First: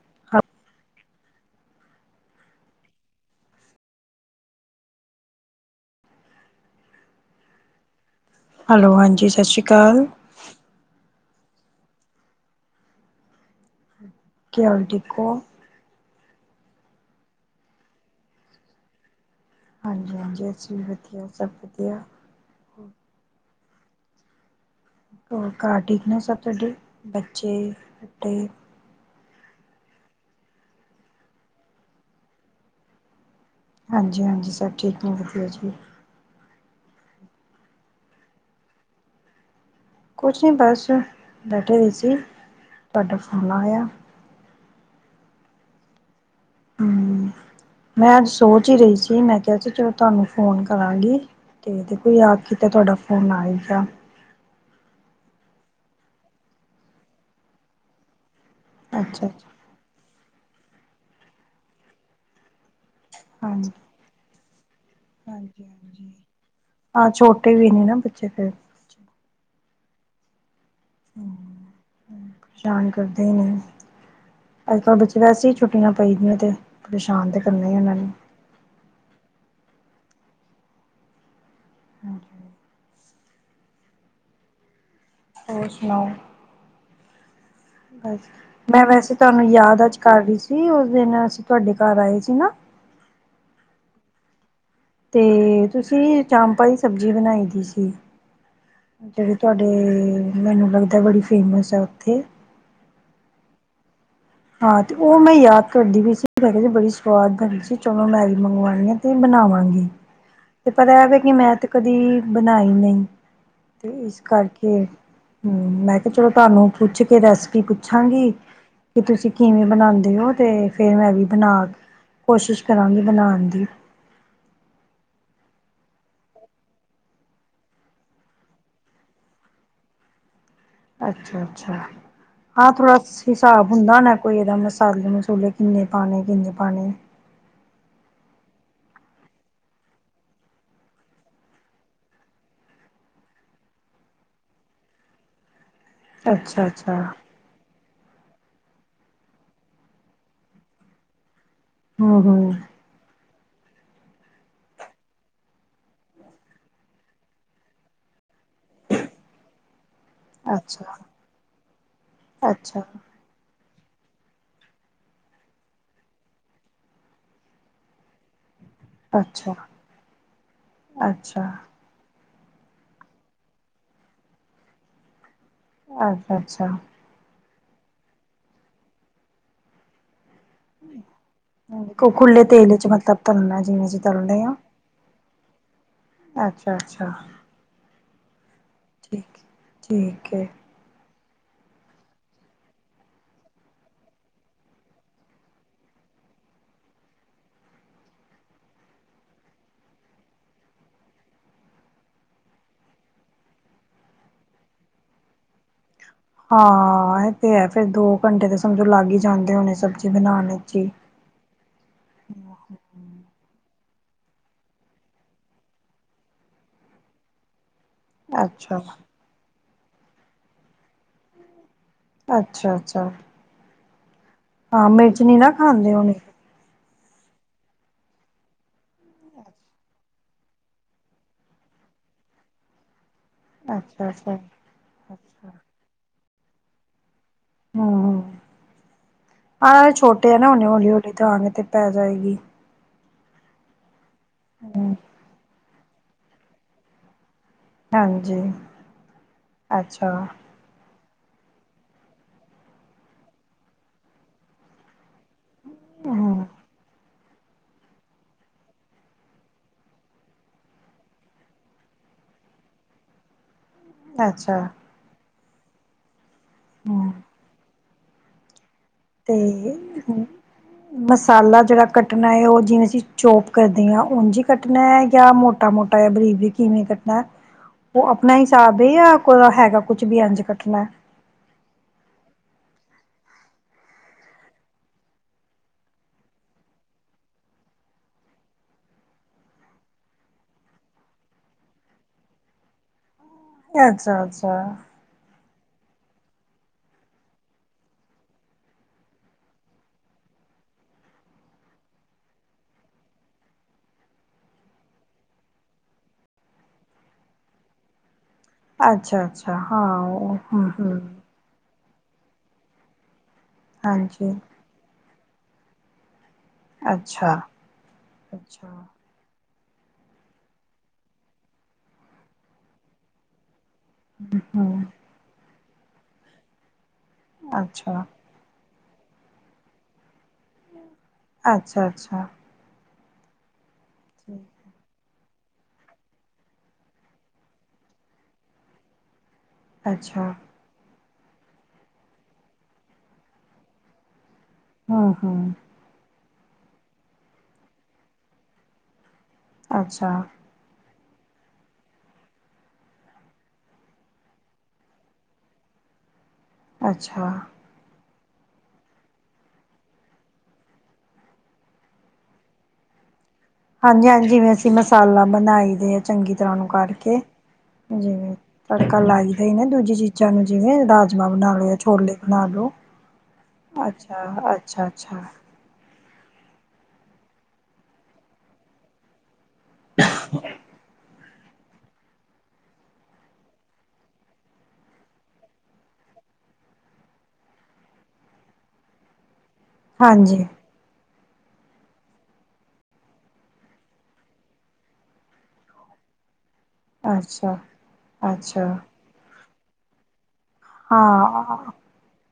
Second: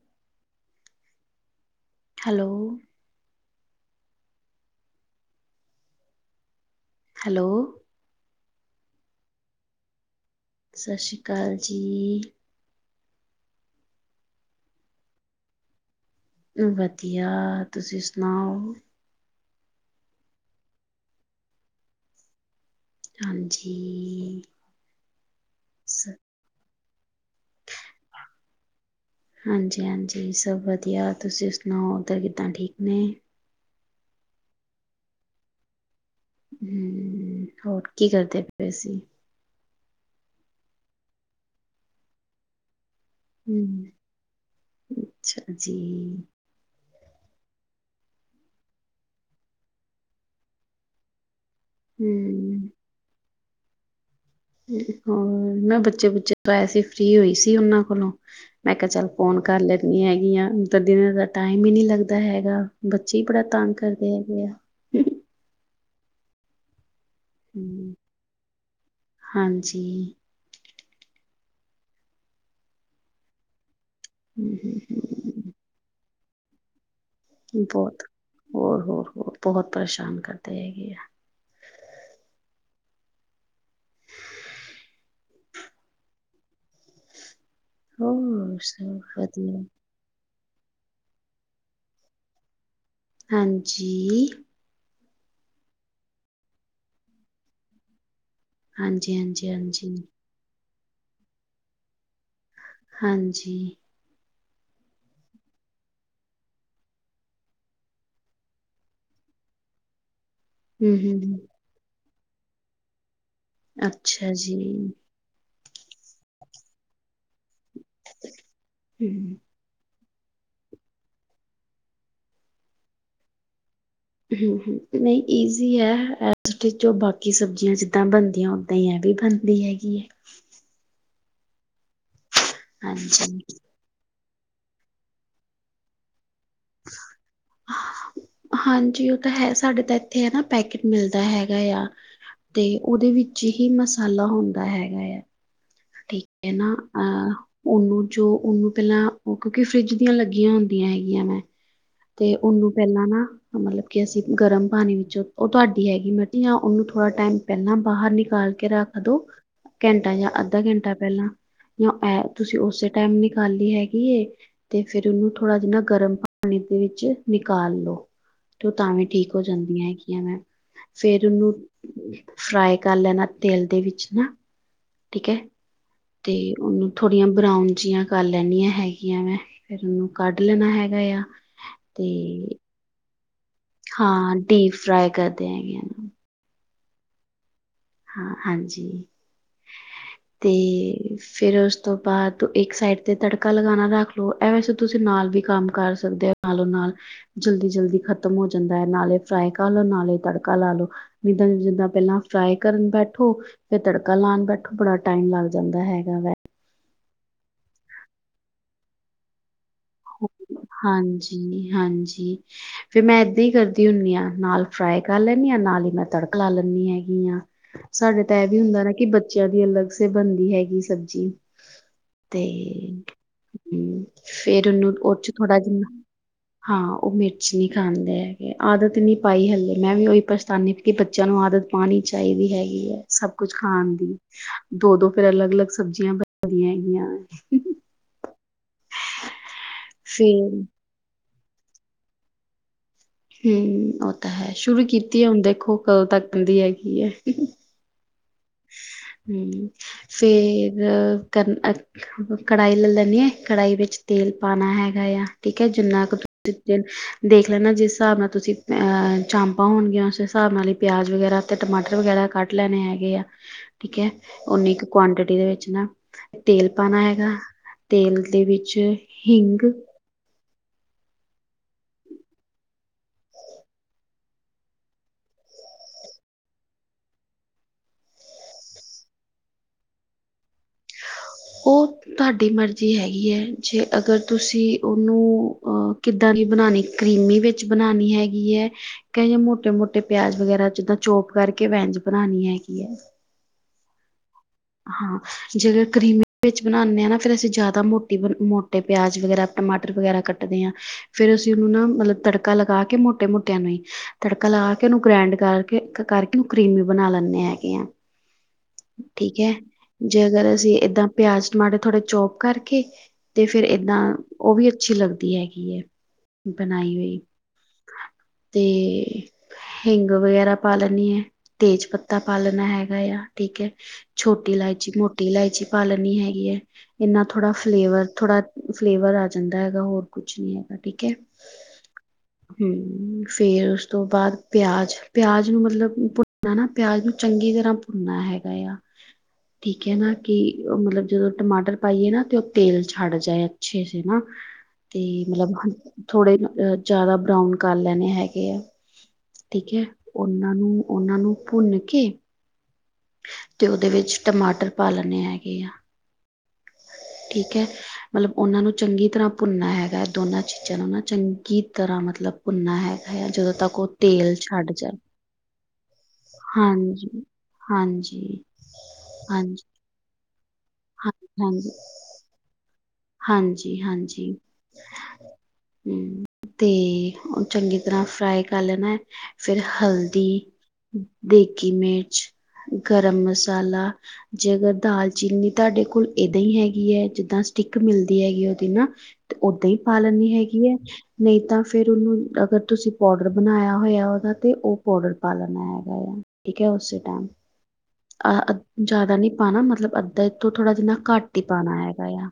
[unintelligible] Hello. Hello hello, ਹਾਂਜੀ। ਸਤਿ ਸ਼੍ਰੀ ਅਕਾਲ। ਸਤਿ ਸ੍ਰੀ ਅਕਾਲ ਜੀ। ਕੇ ਹਾਲ ਠੀਕ ਹੋ। ਵਧੀਆ, ਤੁਸੀਂ ਸੁਣਾਓ। ਹਾਂਜੀ-ਹਾਂਜੀ। ਅਸੀ ਵੀ ਵਧੀਆ ਸਭ ਵਧੀਆ ਹਾਂਜੀ। [inaudible] ਘਰ ਸ ਠੀਕ ਨੇ ਸਭ ਤਾਡੇ ਬੱਚੇ ਤੇ ਹਾਂਜੀ-ਹਾਂਜੀ। ਸਭ ਵਧੀਆ ਤੁਸੀਂ ਸੁਣਾਓ ਉੱਧਰ ਕਿੱਦਾਂ ਠੀਕ ਨੇ। ਹਾਂਜੀ-ਹਾਂਜੀ। ਸਭ ਠੀਕ ਨੇ ਵਧੀਆ ਜੀ। ਹਮ ਹੋਰ ਕੀ ਕਰਦੇ ਪਏ ਸੀ। ਕੁਛ ਨਹੀਂ ਬਸ ਬੈਠੇ ਦੇ ਸੀ। ਤੁਹਾਡਾ ਫੋਨ ਹੂੰ, ਆਇਆ। ਅੱਛਾ ਜੀ। ਹਮ, ਮੈਂ ਅੱਜ ਸੋਚ ਹੀ ਰਹੀ ਸੀ। ਮੈਂ ਕਿਹਾ ਸੀ ਚਲੋ ਤੁਹਾਨੂੰ ਫੋਨ ਕਰਾਂਗੀ। ਤੇ ਦੇਖੋ ਯਾਦ ਕੀਤਾ ਹੂੰ। ਤੁਹਾਡਾ ਫੋਨ ਆਯਾ। ਅੱਛਾ ਹੋਰ ਮੈਂ ਬੱਚੇ ਬੁੱਚੇ ਪਾਏ ਸੀੇ ਫ੍ਰਰੀ ਹੋਈ ਸੀ ਉਹਨਾਂ ਕੋਲੋਂ ਮੈਂ ਕਿਹਾ ਚੱਲ ਅੱਛਾ ਅੱਛਾ ਫੋਨ ਕਰ ਲੈਂਦੀ ਹੈਗੀ ਆਂ ਤਾਂ ਦਿਨਾਂ ਦਾ ਟਾਈਮ ਹੀ ਨਹੀਂ ਲੱਗਦਾ ਹੈਗਾ ਬੱਚੇ ਹੀ ਬੜਾ ਹਾਂਜੀ ਤੰਗ ਕਰਦੇ ਹੈਗੇ ਆ ਹਾਂਜੀ ਹਾਂਜੀ ਹਾਂ ਛੋਟੇ ਵੀ ਨੇ ਹਮ ਨਾ ਬੱਚੇ ਫਿਰ ਜੀ [unintelligible] ਕਰਦੇ ਨੇ ਹੂੰ, ਹੂੰ, ਅੱਜ ਕੱਲ ਬੱਚੇ ਵੈਸੇ ਹੀ ਹੂੰ, ਛੁੱਟੀਆਂ ਪਈ ਦੀਆ ਤੇ ਪਰੇਸ਼ਾਨ ਤਾਂ ਕਰਨਾ ਹੀ ਉਹਨਾਂ ਬਹੁਤ ਨੇ ਹੋਰ ਹੋਰ ਹੋਰ ਬਹੁਤ ਪਰੇਸ਼ਾਨ ਕਰਦੇ ਹੈਗੇ ਆ ਹਾਂਜੀ ਹੋਰ ਸੁਣਾਓ ਬਸ ਹੋਰ ਮੈਂ ਵੈਸੇ ਸਭ ਤੁਹਾਨੂੰ ਵਧੀਆ ਯਾਦ ਅੱਜ ਕਰ ਰਹੀ ਸੀ ਸੀ ਉਸ ਦਿਨ ਅਸੀਂ ਤੁਹਾਡੇ ਘਰ ਆਏ ਸੀ ਨਾ ਹਾਂਜੀ ਤੇ ਤੁਸੀਂ ਚਾਮਪਾਂ ਦੀ ਸਬਜ਼ੀ ਬਣਾਈ ਦੀ ਸੀ ਹਾਂਜੀ ਜਿਹੜੇ ਹਾਂਜੀ ਤੁਹਾਡੇ ਹਾਂਜੀ ਮੈਨੂੰ ਲੱਗ ਬੜੀ ਫੇਮਸ ਆ ਉੱਥੇ ਹਾਂਜੀ ਹਾਂ, ਤੇ ਉਹ ਮੈਂ ਯਾਦ ਕਰਦੀ ਪਈ ਸੀ ਮੈਂ ਕਿਹਾ ਬੜੀ ਸਵਾਦਗੀ ਸੀ ਚਲੋ ਮੈਂ ਵੀ ਮੰਗਵਾਉਣੀ ਆ ਤੇ ਬਣਾਵਾਂਗੀ ਤੇ ਹਮ ਪਤਾ ਹੈ ਕਿ ਹਮ ਮੈਂ ਤੇ ਕਦੀ ਬਣਾਈ ਨਹੀਂ ਤੇ ਇਸ ਅੱਛਾ ਜੀ ਕਰਕੇ ਹੂੰ, ਮੈਂ ਕਿਹਾ ਚਲੋ ਤੁਹਾਨੂੰ ਪੁੱਛ ਕੇ ਕੇ ਰੈਸਪੀ ਪੁੱਛਾਂਗੀ ਹਮ ਤੁਸੀਂ ਕਿਵੇਂ ਬਣ ਦੇ ਉਹ ਤੇ ਫੇਰ ਮੈਂ ਵੀ ਬਣਾ ਕੋਸ਼ਿਸ਼ ਕਰਾਂਗੀ ਬਣਾਉਣ ਦੀ ਹੂੰ ਹੂੰ, ਨਹੀਂ ਈਜ਼ੀ ਹੈ ਬਾਕੀ ਸਬਜ਼ੀਆਂ ਜਿੱਦਾਂ ਬਣਦੀਆਂ ਓਦਾਂ ਹੀ ਐ ਵੀ ਬਣਦੀ ਹੈਗੀ ਹੈ ਅੱਛਾ ਅੱਛਾ ਹਾਂ, ਥੋੜਾ ਹਾਂਜੀ ਹਿਸਾਬ ਹੁੰਦਾ ਨਾ ਕੋਈ ਇਹਦੇ ਮਸਾਲੇ ਮਸੂਲੇ ਕਿੰਨੇ ਪਾਣੇ ਕਿੰਨੇ ਪਾ ਪਾਣੀ ਹਾਂਜੀ ਉਹ ਤਾਂ ਹੈ ਸਾਡੇ ਤਾਂ ਇੱਥੇ ਹੈ ਨਾ ਪੈਕਟ ਮਿਲਦਾ ਹੈਗਾ ਆ ਤੇ ਉਹਦੇ ਵਿੱਚ ਹੀ ਮਸਾਲਾ ਹੁੰਦਾ ਹੈਗਾ ਆ। ਠੀਕ ਹੈ ਅੱਛਾ ਨਾ ਅੱਛਾ ਅਹ ਉਹਨੂੰ। ਜੋ ਉਹਨੂੰ ਪਹਿਲਾਂ ਉਹ ਕਿਉਂਕਿ ਫਰਿੱਜ ਦੀਆਂ ਲੱਗੀਆਂ ਹੁੰਦੀਆਂ ਹੈਗੀਆਂ ਮੈਂ ਹਮ ਤੇ ਹਮ ਉਹਨੂੰ ਪਹਿਲਾਂ ਨਾ ਮਤਲਬ ਕਿ ਅਸੀਂ ਗਰਮ ਪਾਣੀ ਵਿੱਚੋਂ ਉਹ ਤੁਹਾਡੀ ਹੈਗੀ ਮਿਰਚ ਜਾਂ ਉਹਨੂੰ ਥੋੜਾ ਟਾਈਮ ਪਹਿਲਾਂ ਬਾਹਰ ਨਿਕਾਲ ਕੇ ਰੱਖ ਦੋ ਘੰਟਾ ਅੱਧਾ ਘੰਟਾ ਅੱਛਾ ਪਹਿਲਾਂ ਜਾਂ ਇਹ ਤੁਸੀਂ ਅੱਛਾ ਉਸੇ ਟਾਈਮ ਨ ਖਾਲੀ ਹੈਗੀ ਗੀਏ ਤੇ ਫੇਿਰ ਉਹਨੂੰ ਥੋੜ੍ਹਾ ਜਿ ਨਾ ਗਰਮ ਪਾਣੀ ਦੇ ਵਿੱਚ ਨਿਕਾਲ ਲੋ ਤੇ ਤਾਂਾਵੇ ਠੀਕ ਹੋ ਅੱਛਾ ਜਾਂਦੀਆਂ ਹੈਗੀਆਂ ਮੈਂ ਅੱਛਾ ਫੇਰ ਅੱਛਾ ਉਹਨੂੰ ਫਰਾਈ ਕਰ ਲੈਣਾ ਤੇਲ ਦੇ ਵਿੱਚ ਨਾ ਠੀਕ ਹੈ ਤੇ ਅੱਛਾ ਉਹਨੂੰ ਥੋੜੀਆਂ ਬਰਾਊਨ ਜਿੀਆਂ ਕਰ ਲੈਦੀੀਆਂ ਹੈਗੀਆਂ ਮੈਂ ਫਿਰ ਉਹਨੂੰ ਕੱਢ ਲੈਣਾ ਹੈਗਾ ਆ ਤੇ ਖੁੱਲੇ ਤੇਲ ਚ ਮਤਲਬ ਤਲਣਾ ਜਿਵੇਂ ਅਸੀਂ ਹਾਂ ਤਲਦੇ ਡਪ ਫਰਾਾਈ ਕਰ ਤੇ ਹੈਗ ਅੱਛਾ ਅੱਛਾ ਹਾਂ ਹਾਂਜੀ ਠੀਕ ਠੀਕ ਹੈ ਤੇ ਫੇਿਰ ਉਸ ਤੋਂ ਬਾਅਦ ਇੱਕ ਸਾਈਡ ਤੇ ਤੜਕਾ ਲਗਾਣਾ ਰੱਖ ਲਓ ਇਹ ਵੈਸੇ ਤੁਸੀਂ ਨਾਲ ਵੀ ਕੰਮ ਕਰ ਸਕਦੇ ਹੋ ਨਾਲੋ ਨਾਲ ਜਲਦੀ ਜਲਦੀ ਖ਼ਤਮ ਹੋ ਜਾਂਦਾ ਹੈ ਨਾਲੇ ਫਰਾਈ ਕਰ ਲ ਲੋ ਨਾਲੇ ਤੜਕਾ ਲਾ ਲਓ ਜਿੱਦਾਂ ਜਿੱਦਾਂ ਪਹਿਲਾਂ ਫਰਾਈ ਕਰਨ ਬੈਠੋ ਫੇਿਰ ਤੜਕਾ ਲਾਉਣ ਬੈਠੋ ਬੜਾ ਟਾਈਮ ਲੱਗ ਜਾਂਦਾ ਹੈ ਹਾਂ ਆ ਤੇ ਹੈ ਫੇਰ ਦੋ ਘੰਟੇ ਤਾਂ ਸਮਝੋ ਲਾਗ ਹੀ ਜਾਂਦੇ ਹੋਣੇ ਸਬਜ਼ੀ ਬਣਾਉਣ ਵਿੱਚ ਹੀ। ਹਾਂਜੀ ਹਾਂਜੀ ਫੇਿਰ ਮੈਂ ਏਦਾਂ ਹੀ ਕਰਦੀ ਹੁੰਦੀ ਹਾਂ ਨਾਲ ਫਰਾਈ ਕਰ ਲੈਂਦੀ ਹਾਂ ਨਾਲ ਹੀ ਮੈਂ ਤੜਕ ਲਾ ਲੈਂਦੀ ਹੈਗੀ ਹਾਂ ਸਾਡੇ ਤਾਂ ਇਹ ਵੀ ਅੱਛਾ, ਹੁੰਦਾ ਨਾ ਕਿ ਬੱਚਿਆਂ ਦੀ ਅਲੱਗ ੇ ਬਣਦੀ ਹੈਗੀ ਸਬਜ਼ੀ ਤੇ ਅੱਛਾ ਅੱਛਾ ਨ ਹਾਂ ਉਹ ਮਿਰਚ ਚ ਨੀ ਨਾ ਥੋੜਾ ਜਿ ਖਾਂਦੇ ਹੋਣੇ। ਹਾਂ ਉਹ ਮਿਰਚ ਨਹੀਂ ਖਾਂਦੇ ਹੈਗੇ ਆਦਤ ਨਹੀਂ ਪਾਈ ਹਲੇੇ ਮੈਂ ਵੀ ਉਹੀ ਪਛਤਾਾਨਦੀ ਕਿ ਬੱਚਿਆਂ ਨੂੰ ਆਦਤ ਪਾਉਣੀ ਚਾਹੀਦੀ ਹੈਗੀ ਹੈ ਸਭ ਕੁਛ ਖਾਣ ਅੱਛਾ, ਦੀ ਅੱਛਾ, ਦੋ ਦੋ ਫੇਰ ਅੱਛਾ ਅਲੱਗ ਅਲੱਗ ਸਬਜ਼ੀਆਂ ਵਧੀਆ ਹੈਗੀਆਂ ਹਾਂ ਹਾਂ ਛੋਟੇ ਹੈ ਨਾ ਫੇਰ ਹੇ ਹੌਲੀ ਹੌਲੀ ਤਾਂ ਆਾਂ ਅਤੇ ਪੈ ਜਾਏਗੀ ਹਮ ਹੈ ਸ਼ੁਰੂ ਹੂੰ ਕੀਤੀ ਹੈ ਹੁਣ ਦੇਖੋ ਕਦੋਂ ਤੱਕ ਕਿੰਦੀ ਹੈਗੀ ਹੈ? ਹਾਂਜੀ ਹੂੰ ਅੱਛਾ ਫੇਰ ਕਰਨ ਕੜਾਹੀ ਲੈ ਲੈਂਨੀ ਆ ਕੜਾਹੀ ਵਿੱਚ ਤੇਲ ਪਾਉਣਾ ਹੈਗਾ ਆ। ਠੀਕ ਹੈ, ਜਿੰਨਾ ਕੁ ਹੂੰ ਤੁਸੀ ਦੇਖ ਲੈਂਦਾ ਜਿਸ ਹਿਸਾਬ ਨਾਲ ਤੁਸੀਂ ਚਾਮਪਾਂ ਹੋਣਗੀਆਂ ਉਸ ਹਿਸਾਬ ਨਾਲ ਹੀ ਪਿਆਜ਼ ਵਗੈਰਾ ਅਤੇ ਟਮਾਟਰ ਵਗੈਰਾ ਕੱਟ ਲੈਣੇ ਹੈਗੇਆ। ਠੀਕ ਹੈ ਅੱਛਾ ਉਓਨੀ ਕੁ ਕੁਆਂਟਿਟੀ ਦੇ ਵਿੱਚ ਜਿਨਾ ਤੇਲ ਪਾਣਾ ਹੂੰ ਹੈਗਾ। ਤੇਲ ਦੇ ਵਿੱਚ ਵਿੱਚ ਤੇ ਹਿੰਗ ਮਸਾਲਾ ਜਿਹੜਾ ਕੱਟਣਾ ਹੈ ਉਹ ਜਿਵੇਂ ਅਸੀਂ ਚੋਪ ਕਰਦੇ ਹਾਂ ਉੰਝ ਕੱਟਣਾ ਹੈ ਜਾਂ ਮੋਟਾ-ਮੋਟਾ ਜ ਬਰੀਕ-ਬਰੀਕ ਕਿਵੇਂ ਕੱਟਣਾ? ਉਹ ਆਪਣਾ ਹਿਸਾਬ ਹੈ ਜਾਂ ਕੇ ਹੈਗਾ ਕੁਛ ਵੀ ਇੰਜ ਕੱਟਣਾ ਹੈ। ਉਹ ਤੁਹਾਡੀ ਮਰਜ਼ੀ ਹੈਗੀ ਹੈ, ਜੇ ਅਗਰ ਤੁਸੀਂ ਉਹਨੂੰ ਅਹ ਕਿੱਦਾਂ ਦੀ ਬਣਾਉਣੀ ਕਰੀਮੀ ਵਿੱਚ ਬਣਾਉਣੀ ਹੈਗੀ ਹੈ ਮੋਟੇ-ਮੋਟੇ ਪਿਆਜ ਵਗੈਰਾ ਜਿੱਦਾਂ ਚੋਪ ਕਰਕੇ ਏਹਜ ਬਣਾਉਣੀ ਹੈਗੀ ਹੈ। ਅੱਛਾ-ਅੱਛਾ। ਹਾਂ। ਜੇਹੜੇ ਕਰੀਮੀ ਵਿੱਚ ਬਣਾਉਦੇ ਹਾਂਨਾ ਫਿਰ ਅਸੀਂ ਜ਼ਿਆਦਾ ਮੋਟੇ- ਮੋਟੇ ਪਿਆਜ ਵਗੈਰਾ, ਟਮਾਟਰ ਵਗੈਰਾ ਕੱਟਦੇ ਹਾਂ ਫ਼ਿਰ ਅਸੀਂ ਉਹਨੂੰ ਨਾ ਮਤਲਬ ਤੜਕਾ ਲਗਾ ਕੇ ਮੋਟੇ -ਮੋਟਿਆਂ ਨੂੰ ਹੀ ਤੜਕਾ ਲਗਾ ਕੇ ਉਹਨੂੰ ਗ੍ਰੈਂਡ ਕਰਕੇ -ਕਰਕੇ ਉਹਨੂੰ ਕਰੀਮੀ ਬਣਾ ਲੈਂਦੇ ਹੈਗੇ ਆ। ਅੱਛਾ ਠੀਕ ਹੈ ਅੱਛਾ ਹਾਂ ਜੇ ਉਹ ਅਗਰ ਹਮ ਅਸੀਂ ਹਮ ਏਦਾਂ ਪਿਆਜ ਟਮਾਟਰ ਥੋੜਾ ਚੌਬ ਕਰਕੇ। ਤੇ ਫੇਰ ਏਦਾਂ ਹਾਂਜੀ ਉਹ ਵੀ ਅੱਛੀ ਲੱਗਦੀ ਹੈ। ਦੀ ਹੈਗੀ ਹੈ। ਬਣਾਈ ਹੋਈ ਅੱਛਾ ਹਾਂ ਤੇ। ਅੱਛਾ ਹਿੰਗ ਵਗੈਰਾ ਪਾ ਲੈਣੀ ਹੈ, ਤੇਜ ਪੱਤਾ ਪਾ ਲੈਣਾ ਹੈਗਾ ਆ। ਠੀਕ ਹੈ। ਛੋਟੀ ਹਮ ਲੈਇਚੀ, ਮੋਟੀ ਲੈਇਚੀ। ਪਾਲੈਣੀ ਹੈਗੀ ਹੈ। ਇੰਨਾ ਥੋੜ੍ਹਾ ਅੱਛਾ ਫਲੇਵਰ ਥੋੜਾ ਫਲੇਵਰ ਆ ਜਾਂਦਾ ਹੈਗਾ ਹੋਰ ਕੁਛ ਨਹੀਂ ਹੈਗਾ, ਠੀਕ ਹੈ। ਅੱਛਾ-ਅੱਛਾ। ਫੇਰ ਉਸ। ਉਸ ਤੋਂ ਬਾਅਦ ਪਿਆਜ਼ ਪਿਆਜ਼ ਨੂੰ ਮਤਲਬ ਭੁੰਨਣਾ ਨਾ ਪਿਆਜ਼ ਨੂੰ ਚੰਗੀ ਤਰ੍ਹਾਂ ਨਾ ਹੈਗਾ ਆ। ਠੀਕ ਹੈ ਨਾ ਅੱਛਾ ਕਿ ਉਹ ਮਤਲਬ। ਜਦੋਂ ਟਮਾਟਰ ਪਾਈਏ ਨਾ ਤੇ ਉਹ ਤੇਲ ਛੱਡ ਜਾਏ ਅੱਛੇ ਸੇ ਨਾ। ਤੇ ਹਮ ਹਮ ਮਤਲਬ ਥੋੜ੍ਹੇ ਮਤਲਬ ਜ਼ਿਆਦਾ ਬਰਾਊਨ ਕਰ ਲੈਣੇ ਹੈਗੇ ਆ। ਠੀਕ ਹੈ, ਅੱਛਾ ਉਹਨਾਂ ਨੂੰ। ਉਹਨਾਂ ਨੂੰ ਭੁੰਨ ਕੇ। ਤੇ ਉਹਦੇ ਵਿੱਚ ਟਮਾਟਰ ਪਾ ਲੈਂਣੇ ਹੈਗੇ ਆ। ਅੱਛਾ। ਠੀਕ ਹੈ ਮਤਲਬ ਉਹਨਾਂ ਨੂੰ ਚੰਗੀ ਤਰ੍ਹਾਂ ਭੁੰਨਣਾ ਹੈਗਾ ਹੈ ਦੋਨਾਂ ਚੀਜ਼ਾਂ ਨੂੰ ਨਾ ਚੰਗੀ ਤਰ੍ਹਾਂ ਮਤਲਬ ਭੁੰਨਣਾ ਹੈਗਾ ਹੈ। ਹਾਂਜੀ ਹਾਂਜੀ ਜਿਵੇਂ ਅਸੀਂ ਮਸਾਲਾ ਬਣਾਈ। ਦੇ ਆ ਚੰਗੀ ਤਰ੍ਹਾਂ ਨੂੰ ਹਾਂਜੀ ਕਰਕੇ ਜਿਵੇਂ ਹਾਂਜੀ ਤੜਕਾ ਲਾਈ ਦਾ ਹੀ ਨਾ ਹਾਂਜੀ ਦੂਜੀ ਚੀਜ਼। ਚਾਨਣ। [unintelligible] ਜਿਵੇਂ ਹਾਂ ਰਾਜਮਾਂ ਬਣਾ ਹਾਂਜੀ ਲੇ ਛੋਲੇ ਬਣਾ ਲਓ। ਹਾਂਜੀ ਹਾਂਜੀ। ਅੱਛਾ ਅੱਛਾ ਅੱਛਾ ਹੂੰ ਤੇ ਉਹ ਚੰਗੀ ਤਰ੍ਹਾਂ ਫਰਾਏ ਕਰ ਲੈਣਾ ਹੈ। ਫਿਰ ਹਲਦੀ। ਦੇਗੀ ਮਿਰਚ ਗਰਮ ਮਸਾਲਾ ਜੇਗਰ ਦਾਲਚੀਨੀ ਤੁਹਾਡੇ ਕੋਲ ਇੱਦਾਂ ਹੀ ਹੈਗੀ ਹੈ ਜਿੱਦਾਂ ਸਟਿੱਕ ਮਿਲਦੀ ਹੈਗੀ ਉਹਦੀ ਨਾ ਤੇ ਓ ਦਹੀਂ ਪਾਲਣ ਨ ਹਾਂਜੀ ਹੈਗੀ ਹੈ [unintelligible] ਨਹੀਂ ਤਾਂ ਫਿਰ ਉਹਨੂੰ ਅਗਰ ਤੁਸੀਂ ਪਾਊਡਰ ਬਣਾਇਆ ਹੋਇਆ ਉਹਦਾ ਤਾਂ ਉਹ ਪਾਊਡਰ ਪਾ ਲੈਣਾ ਹੈਗਾ ਆ ਠੀਕਕੇ ਹੋਛ ਦਾਮ ਅੱਛਾ [unintelligible] ਅਹ ਅੱਛਾ ਜ਼ਿਆਦਾ ਨਹੀਂ ਪਾਣਾ ਮਤਲਬ ਅੱਧਾ ਤੋਂ ਥੋੜ੍ਹਾ ਜਿਨਾ ਘੱਟ ਹੀ ਪਾਣਾ ਹੈਗਾ ਆ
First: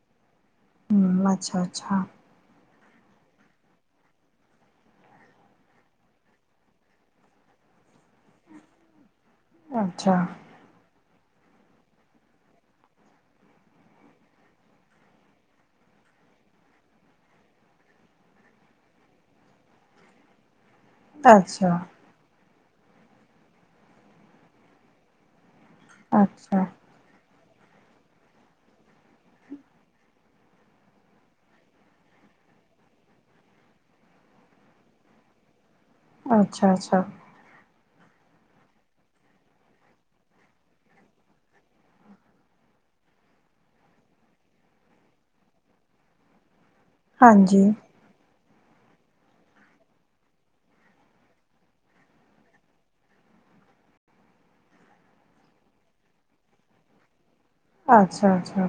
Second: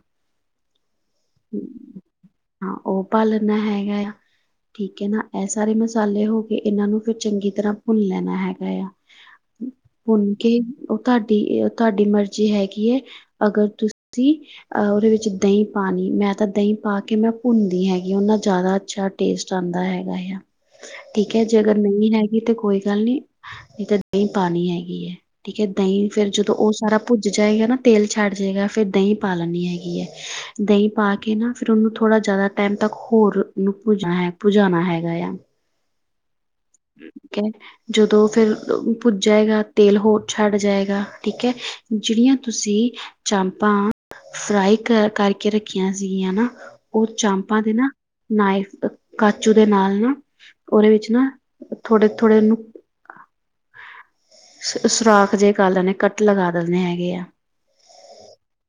ਹਮ ਅੱਛਾ ਅੱਛਾ ਹਾਂ ਉਹ ਪਾ ਲੈਣਾ ਹੈਗਾ ਆ ਠੀਕ ਹੈ ਨਾ ਇਹ ਸਾਰੇ ਮਸਾਲੇ ਹੋ ਕੇ ਇਹਨਾਂ ਨੂੰ ਫਿਰ ਚੰਗੀ ਤਰ੍ਹਾਂ ਭੁੰਨ ਲੈਣਾ ਹੈਗਾ ਆ ਅੱਛਾ ਭੁੰਨ ਕੇ ਉਹ ਤੁਹਾਡੀ ਤੁਹਾਡੀ ਮਰਜ਼ੀ ਹੈਗੀ ਹੈ ਅਗਰ ਤੁਸੀਂ ਅਹ ਉਹਦੇ ਵਿੱਚ ਦਹੀਂ ਪਾਉਣੀ ਮੈਂ ਤਾਂ ਦਹੀਂ ਪਾ ਕੇ ਮੈਂ ਭੁੰਨਦੀ ਹੈਗੀ ਉਹਨਾ ਜ਼ਿਆਦਾ ਅੱਛਾ ਟੇਸਟ ਆਉਂਦਾ ਹੈਗਾ ਆ ਠੀਕ ਹੈ ਜੇ ਅੱਛਾ, ਅਗਰ ਨਹੀਂ ਹੈ ਗੀ ਤੇ ਕੋਈ ਗੱਲ ਨਹੀਂ ਨਹੀਂ ਤਾਂ ਦਹੀਂ ਪਾਣੀ ਹੈਗੀ ਹੈ ਠੀਕ ਹੈ ਦਹੀਂ ਅੱਛਾ, ਫੇਰ ਜਦੋਂ ਅੱਛਾ, ਉਹ ਸਾਰਾ ਜਾਏਗਾ ਨਾ ਤੇਲ ਛੱਡ ਜਾਏਗਾ ਫਿਰ ਦਹੀਂ ਪਾ ਲੈਣੀ ਹੈਗੀ ਹੈ ਦਹੀਂ ਪਾ ਕੇ ਨਾ ਫਿਰ ਉਹਨੂੰ ਥੋੜ੍ਹਾ ਜਿਆਦਾ ਟਾਈਮ ਤੱਕ ਹੋਰਨ ਪੁਜਣਾ ਹੈ ਭੁਜਾਣਾ ਹੈਗਾ ਆ ਅੱਛਾ ਅੱਛਾ ਠੀਕ ਹੈ ਜਦੋਂ ਫਿਰ ਪੁੱਜ ਜਾਏਗਾ ਤੇਲ ਹੋਰ ਛੱਡ ਜਾਏਗਾ ਠੀਕ ਹੈ ਜਿਹੜੀਆਂ ਤੁਸੀਂ ਚਾਮਪਾਂ ਫਰਾਈ ਕਰ ਕਰਕੇ ਰੱਖੀਆਂ ਸੀਗੀਆਂ ਨਾ ਉਹ ਚਾਪਾਂ ਹਾਂਜੀ, ਦੇ ਨਾ ਨਾਈਫ ਕਾਚੂ ਦੇ ਨਾਲ ਨਾ ਉਹਦੇ ਵਿੱਚ ਨਾ ਥੋੜੇ ਥੋੜੇ ਨੂੰ ਸੁਰਾਖ ਜੇਹੇ ਕਰ ਲਣੇ ਕੱਟ ਲਗਾ ਦਿੰਣੇ ਹੈਗੇ ਆ ਅੱਛਾ ਅੱਛਾ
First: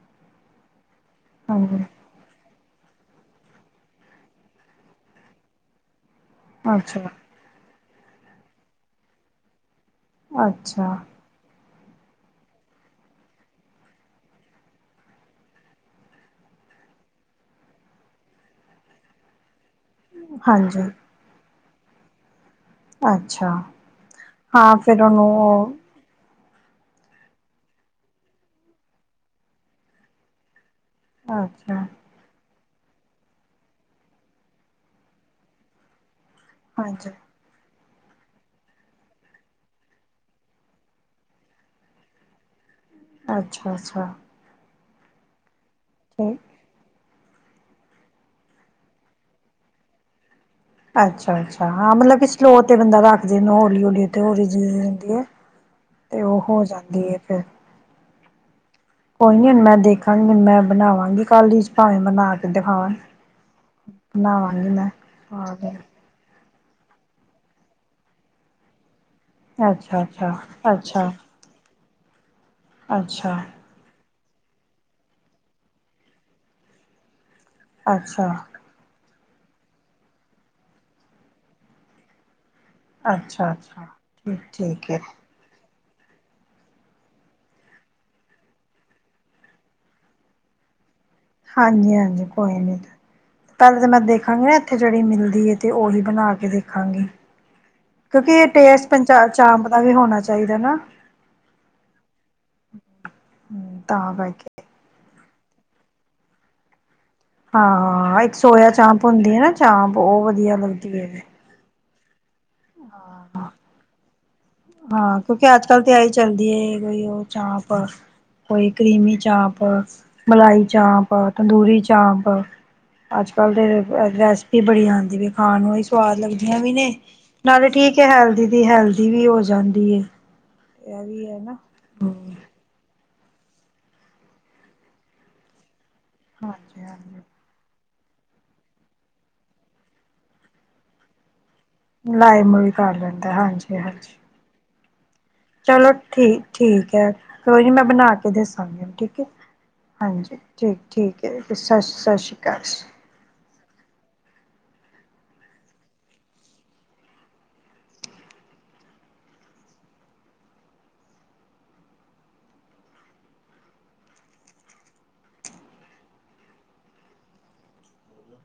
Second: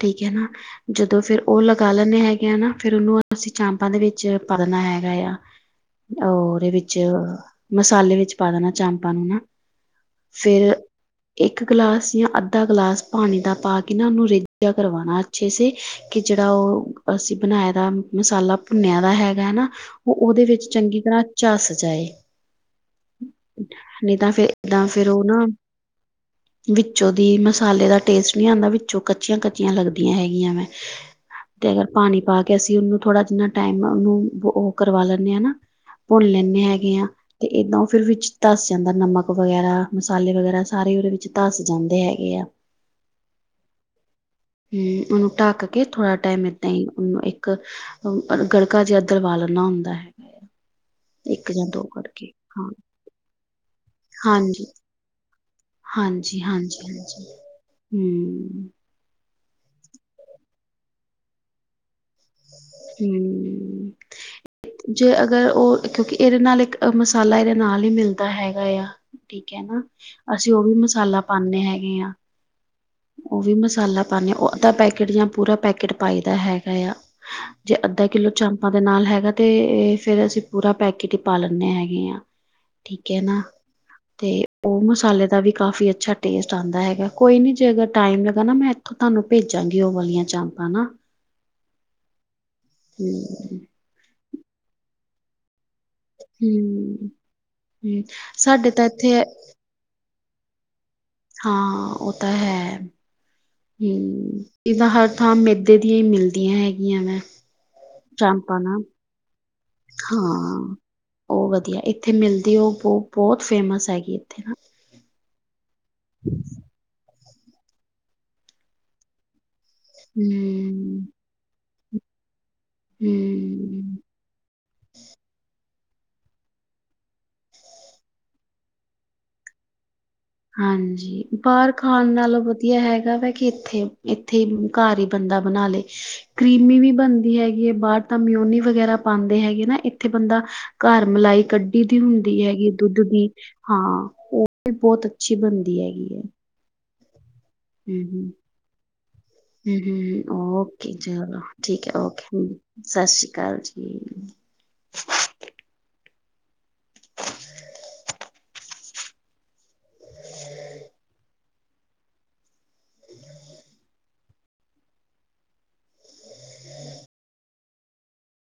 ਠੀਕ ਹੈ ਨਾ ਜਦੋਂ ਫਿਰ ਉਹ ਹਾਂਜੀ, ਲਗਾ ਲੈਂਦੇ ਹੈਗੇ ਆ ਨਾ ਫੇਿਰ ਉਹਨੂੰ ਅਂ ਚਾਂਪਾਂ ਦੇ ਵਿੱਚ ਪਾਣਾ ਹੈਗਾ ਐ ਉਹਰੇ ਵਿੱਚ ਅੱਛਾ, ਜੋ ਮਸਾਲੇ ਵਿੱਚ ਪਾ ਦੇਣਾ ਚਾਪਾਂ ਨੂੰ ਨਾ ਫਿਰ ਅੱਛਾ। ਇੱਕ ਇੱਕ ਗਲਾਸ ਜਾਂ ਅੱਧਾ ਗਲਾਸ ਪਾਣੀ ਦਾ ਪਾ ਕੇ ਨਾ ਉਹਨੂੰ ਰੇਝਾ ਕਰਵਾਉਣਾ ਅੱਛੇ ਸ ਕਿ ਜਿਹੜਾ ਉਹ ਅਸੀਂ ਬਣਾਇ ਦਾ ਮਸਾਲਾ ਭੁੰਨਿਆ ਦਾ ਹੈਗਾ ਹੈ ਨਾ ਉਹ ਉਹਦੇ ਵਿੱਚ ਹਾਂਜੀ, ਚੰਗੀ ਤਰ੍ਹਾਂ ਚਸ ਬਜਾਏ ਅੱਛਾ ਹਾਂ ਫਿਰ ਉਹਨੂੰ ਉਹ ਵਿੱਚੋਂ ਦੀ ਮਸਾਲੇ ਦਾ ਟੇਸਟ ਨੀ ਆਉਂਦਾ ਵਿੱਚੋਂ ਕੱਚੀਆਂ ਕੱਚੀਆਂ ਲੱਗਦੀਆਂ ਹੈਗੀਆਂ ਵੈ ਤੇ ਅੱਛਾ, ਅਗਰ ਪਾਣੀ ਪਾ ਅਸੀਂ ਉਹਨੂੰ ਥੋੜਾ ਜਿਨਾ ਟਾਈਮ ਉਹਨੂੰ ਉਹ ਕਰਵਾ ਲੈਂਦੇ ਹਨਾ ਭੁਨ ਲੈਂਦੇ ਹੀਆਂ ਹਾਂਜੀ, ਤੇ ਏਦਾਂ ਫਿਰ ਵਿੱਚ ਧੱਸ ਜਾਂਦਾ ਨਮਕ ਵਗੈਰਾ ਮਸਾਲੇ ਵਗੈਰਾ ਸਾਰੇ ਉਹਦੇ ਵਿੱਚ ਧਸ ਜਾਂਦੇ ਹੈਗੇ ਆ ਅੱਛਾ ਅੱਛਾ ਹੂੰ ਉਹਨੂੰ ਢਾਕ ਕੇ ਥੋੜਾ ਠੀਕ। ਟਾਈਮ ਇਦਾਂ ਹੀ ਇੱਕ ਗੜਕਾ ਜਿਹਾ ਦਲਵਾਲਣਾ ਹੁੰਦਾ ਹੈਗਾ ਆ ਅੱਛਾ ਅੱਛਾ ਹਾਂ ਮਤਲਬ ਕਿ ਸਲੋ ਹਾਂ ਤੇ ਬੰਦਾ ਰੱਖਦਾ ਨ ਹੌਲੀ ਹੌਲੀ ਤੇ ਹੋ ਰ ਹਾਂਜੀ ਰਹਦੀ ਹੈ ਤੇ ਉਹ ਹਾਂਜੀ ਹੋ ਹਾਂਜੀ ਜਾਂਦੀ ਹੈ ਹਾਂਜੀ ਫਿਰ ਹੂੰ ਕੋਈ ਨੀ ਹੁਣ ਮੈਂ ਦੇਖਾਂਗੀ ਹੁਣ ਮੈਂ ਬਣਾਵਾਂਗੀ ਕਲ [inaudible] ਭਾਵੇਂ ਬਣਾ ਕੇ ਦਿਖਾਵਾਂ। ਹਮ ਬਣਾਵਾਂਗੀ ਮੈਂ ਜੇ ਆ ਅਗਰ ਉਹ ਕਿਉਂਕਿ ਇਹਦੇ ਨਾਲ ਇੱਕ ਮਸਾਲਾ ਇਹਦੇ ਨਾਲ ਹੀ ਮਿਲਦਾ ਹੈਗਾ ਆ ਠੀਕ ਹੈ ਨਾ ਅੱਛਾ ਅੱਛਾ ਅਸੀਂ ਉਹ ਵੀ ਅੱਛਾ ਮਸਾਲਾ ਪਾਉਂਦੇ ਹੈਗੇ ਹ ਅੱਛਾ ਉਹ ਵੀ ਮਸਾਲਾ ਪਾਉਦੇ ਅੱਧਾ ਪੈਕੇਟ ਜਾਂ ਪੂਰਾ ਪੈਕੇਟ ਪਾਈ ਦਾ ਹੈਗਾ ਆ ਜੇ ਅੱਧਾ ਅੱਛਾ ਕਿੱਲੋ ਚਾਮਪਾਂ ਦੇ ਨਾਲ ਹੈਗਾ ਤੇ ਫੇਿਰ ਅਸੀਂ ਪੂਰਾ ਪੈਕੇਟ ਹੀ ਪਾ ਲਦੇ ਹੈਗੇ ਹ ਠੀਕ ਹੈ ਨਾ ਅੱਛਾ ਅੱਛਾ ਠੀਕ ਤੇ ਉਹ ਠੀਕ ਹੈ ਮਸਾਲੇ ਦਾ ਵੀ ਕਾਫੀ ਅੱਛਾ ਟੇਸਟ ਆਉਂਦਾ ਹੈਗਾ ਕੋਈ ਨਹੀਂੀ ਜੇ ਅਗਰ ਟਾਈਮ ਲਗਾ ਨਾ ਮੈਂ ਇੱਥੋਂ ਤੁਹਾਨੂੰ ਭੇਜਾਂਗੀ ਉਹ ਵਾਲੀਆਂ ਚਪਾਂ ਹਨ ਹਾਂਜੀ ਹਾਂਜੀ ਕੋਈ ਨੀ ਹੂੰ ਪਹਿਲ ਤਾਂ ਮੈਂ ਦੇਖ ਖੰਘਣੇ ਇੱਥੇ ਜਿਹੜੀ ਮਿਲਦੀ ਹੈ ਤੇ ਉਹੀ ਬਣਾ ਕੇ ਦੇਖਾਂਗੀ ਹੂੰ ਹੂੰ ਕਿਉਂਕਿ ਇਹ ਸਾਡੇ ਤਾਂ ਟੇਸ ਪੰਚ ਇੱਥੇ ਚਾਂਪ ਦਾ ਵੀ ਹੋਣਾ ਚਾਹੀਦਾ ਚਾਹੀਦਾ ਨਾ ਹਾਂ ਉਹ ਤਾਂ ਹੈ ਹਮ ਤਾਂ ਕਰਕੇ ਇਹਦਾ ਹਰ ਥਾਂ ਮੈਦੇ ਦੀਆਂ ਹੀ ਮਿਲਦੀਆਂ ਹੈਗੀਆਂ ਵੈਂ ਹਾਂ ਇੱਕ ਚਾਂਪਾਂ ਸੋਇਆ ਨਾ ਚਾਂਪ ਹੁੰਦੀ ਆ ਨਾ ਚਾਂਪ ਉਹ ਵਧੀਆ ਲੱਗਦੀ ਹੈ ਇੱਥੇਿਲਦੇ [inaudible] ਤੇ ਉਹ ਬਹੁ ਹਾਂ ਬਹੁਤ ਫੇਮਸ ਹੈਗੀ ਇੱਥੇ ਨਾ ਕਿਆ ੱਤਾਂ ਤਿਆਰੀ ਚੱਲਦੀ ਹੈ ਕੋਈ ਉਹ ਚਾਪ ਕੋਈ ਕਰੀਮੀ ਚਾਪ ਮਲਾਈ ਚ ਹੂੰ ਆਪ ਤੰਦੂਰੀ ਚ ਚਬ ਅੱਜ ਕਲ ਦੇ ਹੂੰ ਰੈਸਪੀ ਬੜੀ ਆਉਂਦੀ ਹੈ ਖਾਣ ਨੂੰ ਸਵਾਦ ਲੱਗਦੀਆਂ ਵੀਨੇ ਨਾਲੇ ਠੀਕ ਹੈ ਹੈਲਦੀ ਦੀ ਹੈਲਦੀ ਵੀ ਹੋ ਜਾਂਦੀ ਇਹ ਹਾਂਜੀ ਵੀ ਹੈ ਨਾ ਬਾਹਰ ਖਾਣ ਹਾਂਜੀ ਨਾਲੋਂ ਵਧੀਆ ਹੈਗਾ ਵਾ ਕਿ ਇੱਥੇ ਇੱਥੇ ਹੀ ਘਰ ਹੀ ਬੰਦਾ ਬਣਾ ਲਏ ਕਰੀਮੀ ਵੀ ਹਾਂਜੀ ਬਣਦੀ ਹੈਗੀ ਹੈ ਬਾਹਟ ਤਾਂ ਮਿਉਨੀ ਵਗੈਰਾ ਪਾਉਂਦੇ ਹੈਗੇ ਨਾ ਇੱਥੇ ਬੰਦਾ ਘਰ ਮਲਾਈ ਕੱਢ ਦੀ ਮਲਾਈ ਹੁੰਦੀ ਹੈਗੀ ਮਲੂਈ ਕਰ ਦੁੱਧ ਦੀ ਲੈਂਦਾ ਹਾਂਜੀ ਹਾਂ ਹਾਂਜੀ ਉਹ ਬਹੁਤ ਅੱਛੀ ਚਲੋ ਠੀਕ ਠੀਕ ਹੈ ਕੋਈ ਨਹੀਂ ਮੈਂ ਹ ਬਣਾ ਹ ਕੇ ਦੱਸਾਂਗੀ ਠੀਕ ਹੈ ਹ ਹ ਹ ਹਾਂਜੀ ਠੀਕ ਓਕੇ ਠੀਕ ਹੈ ਚਲੋ ਸਤਿ ਠੀਕ ਹੈ ਸਤਿ ਸ਼੍ਰੀ ਓਕੇ ਅਕਾਲ ਸਤਿ ਸ੍ਰੀ ਅਕਾਲ ਜੀ [inaudible]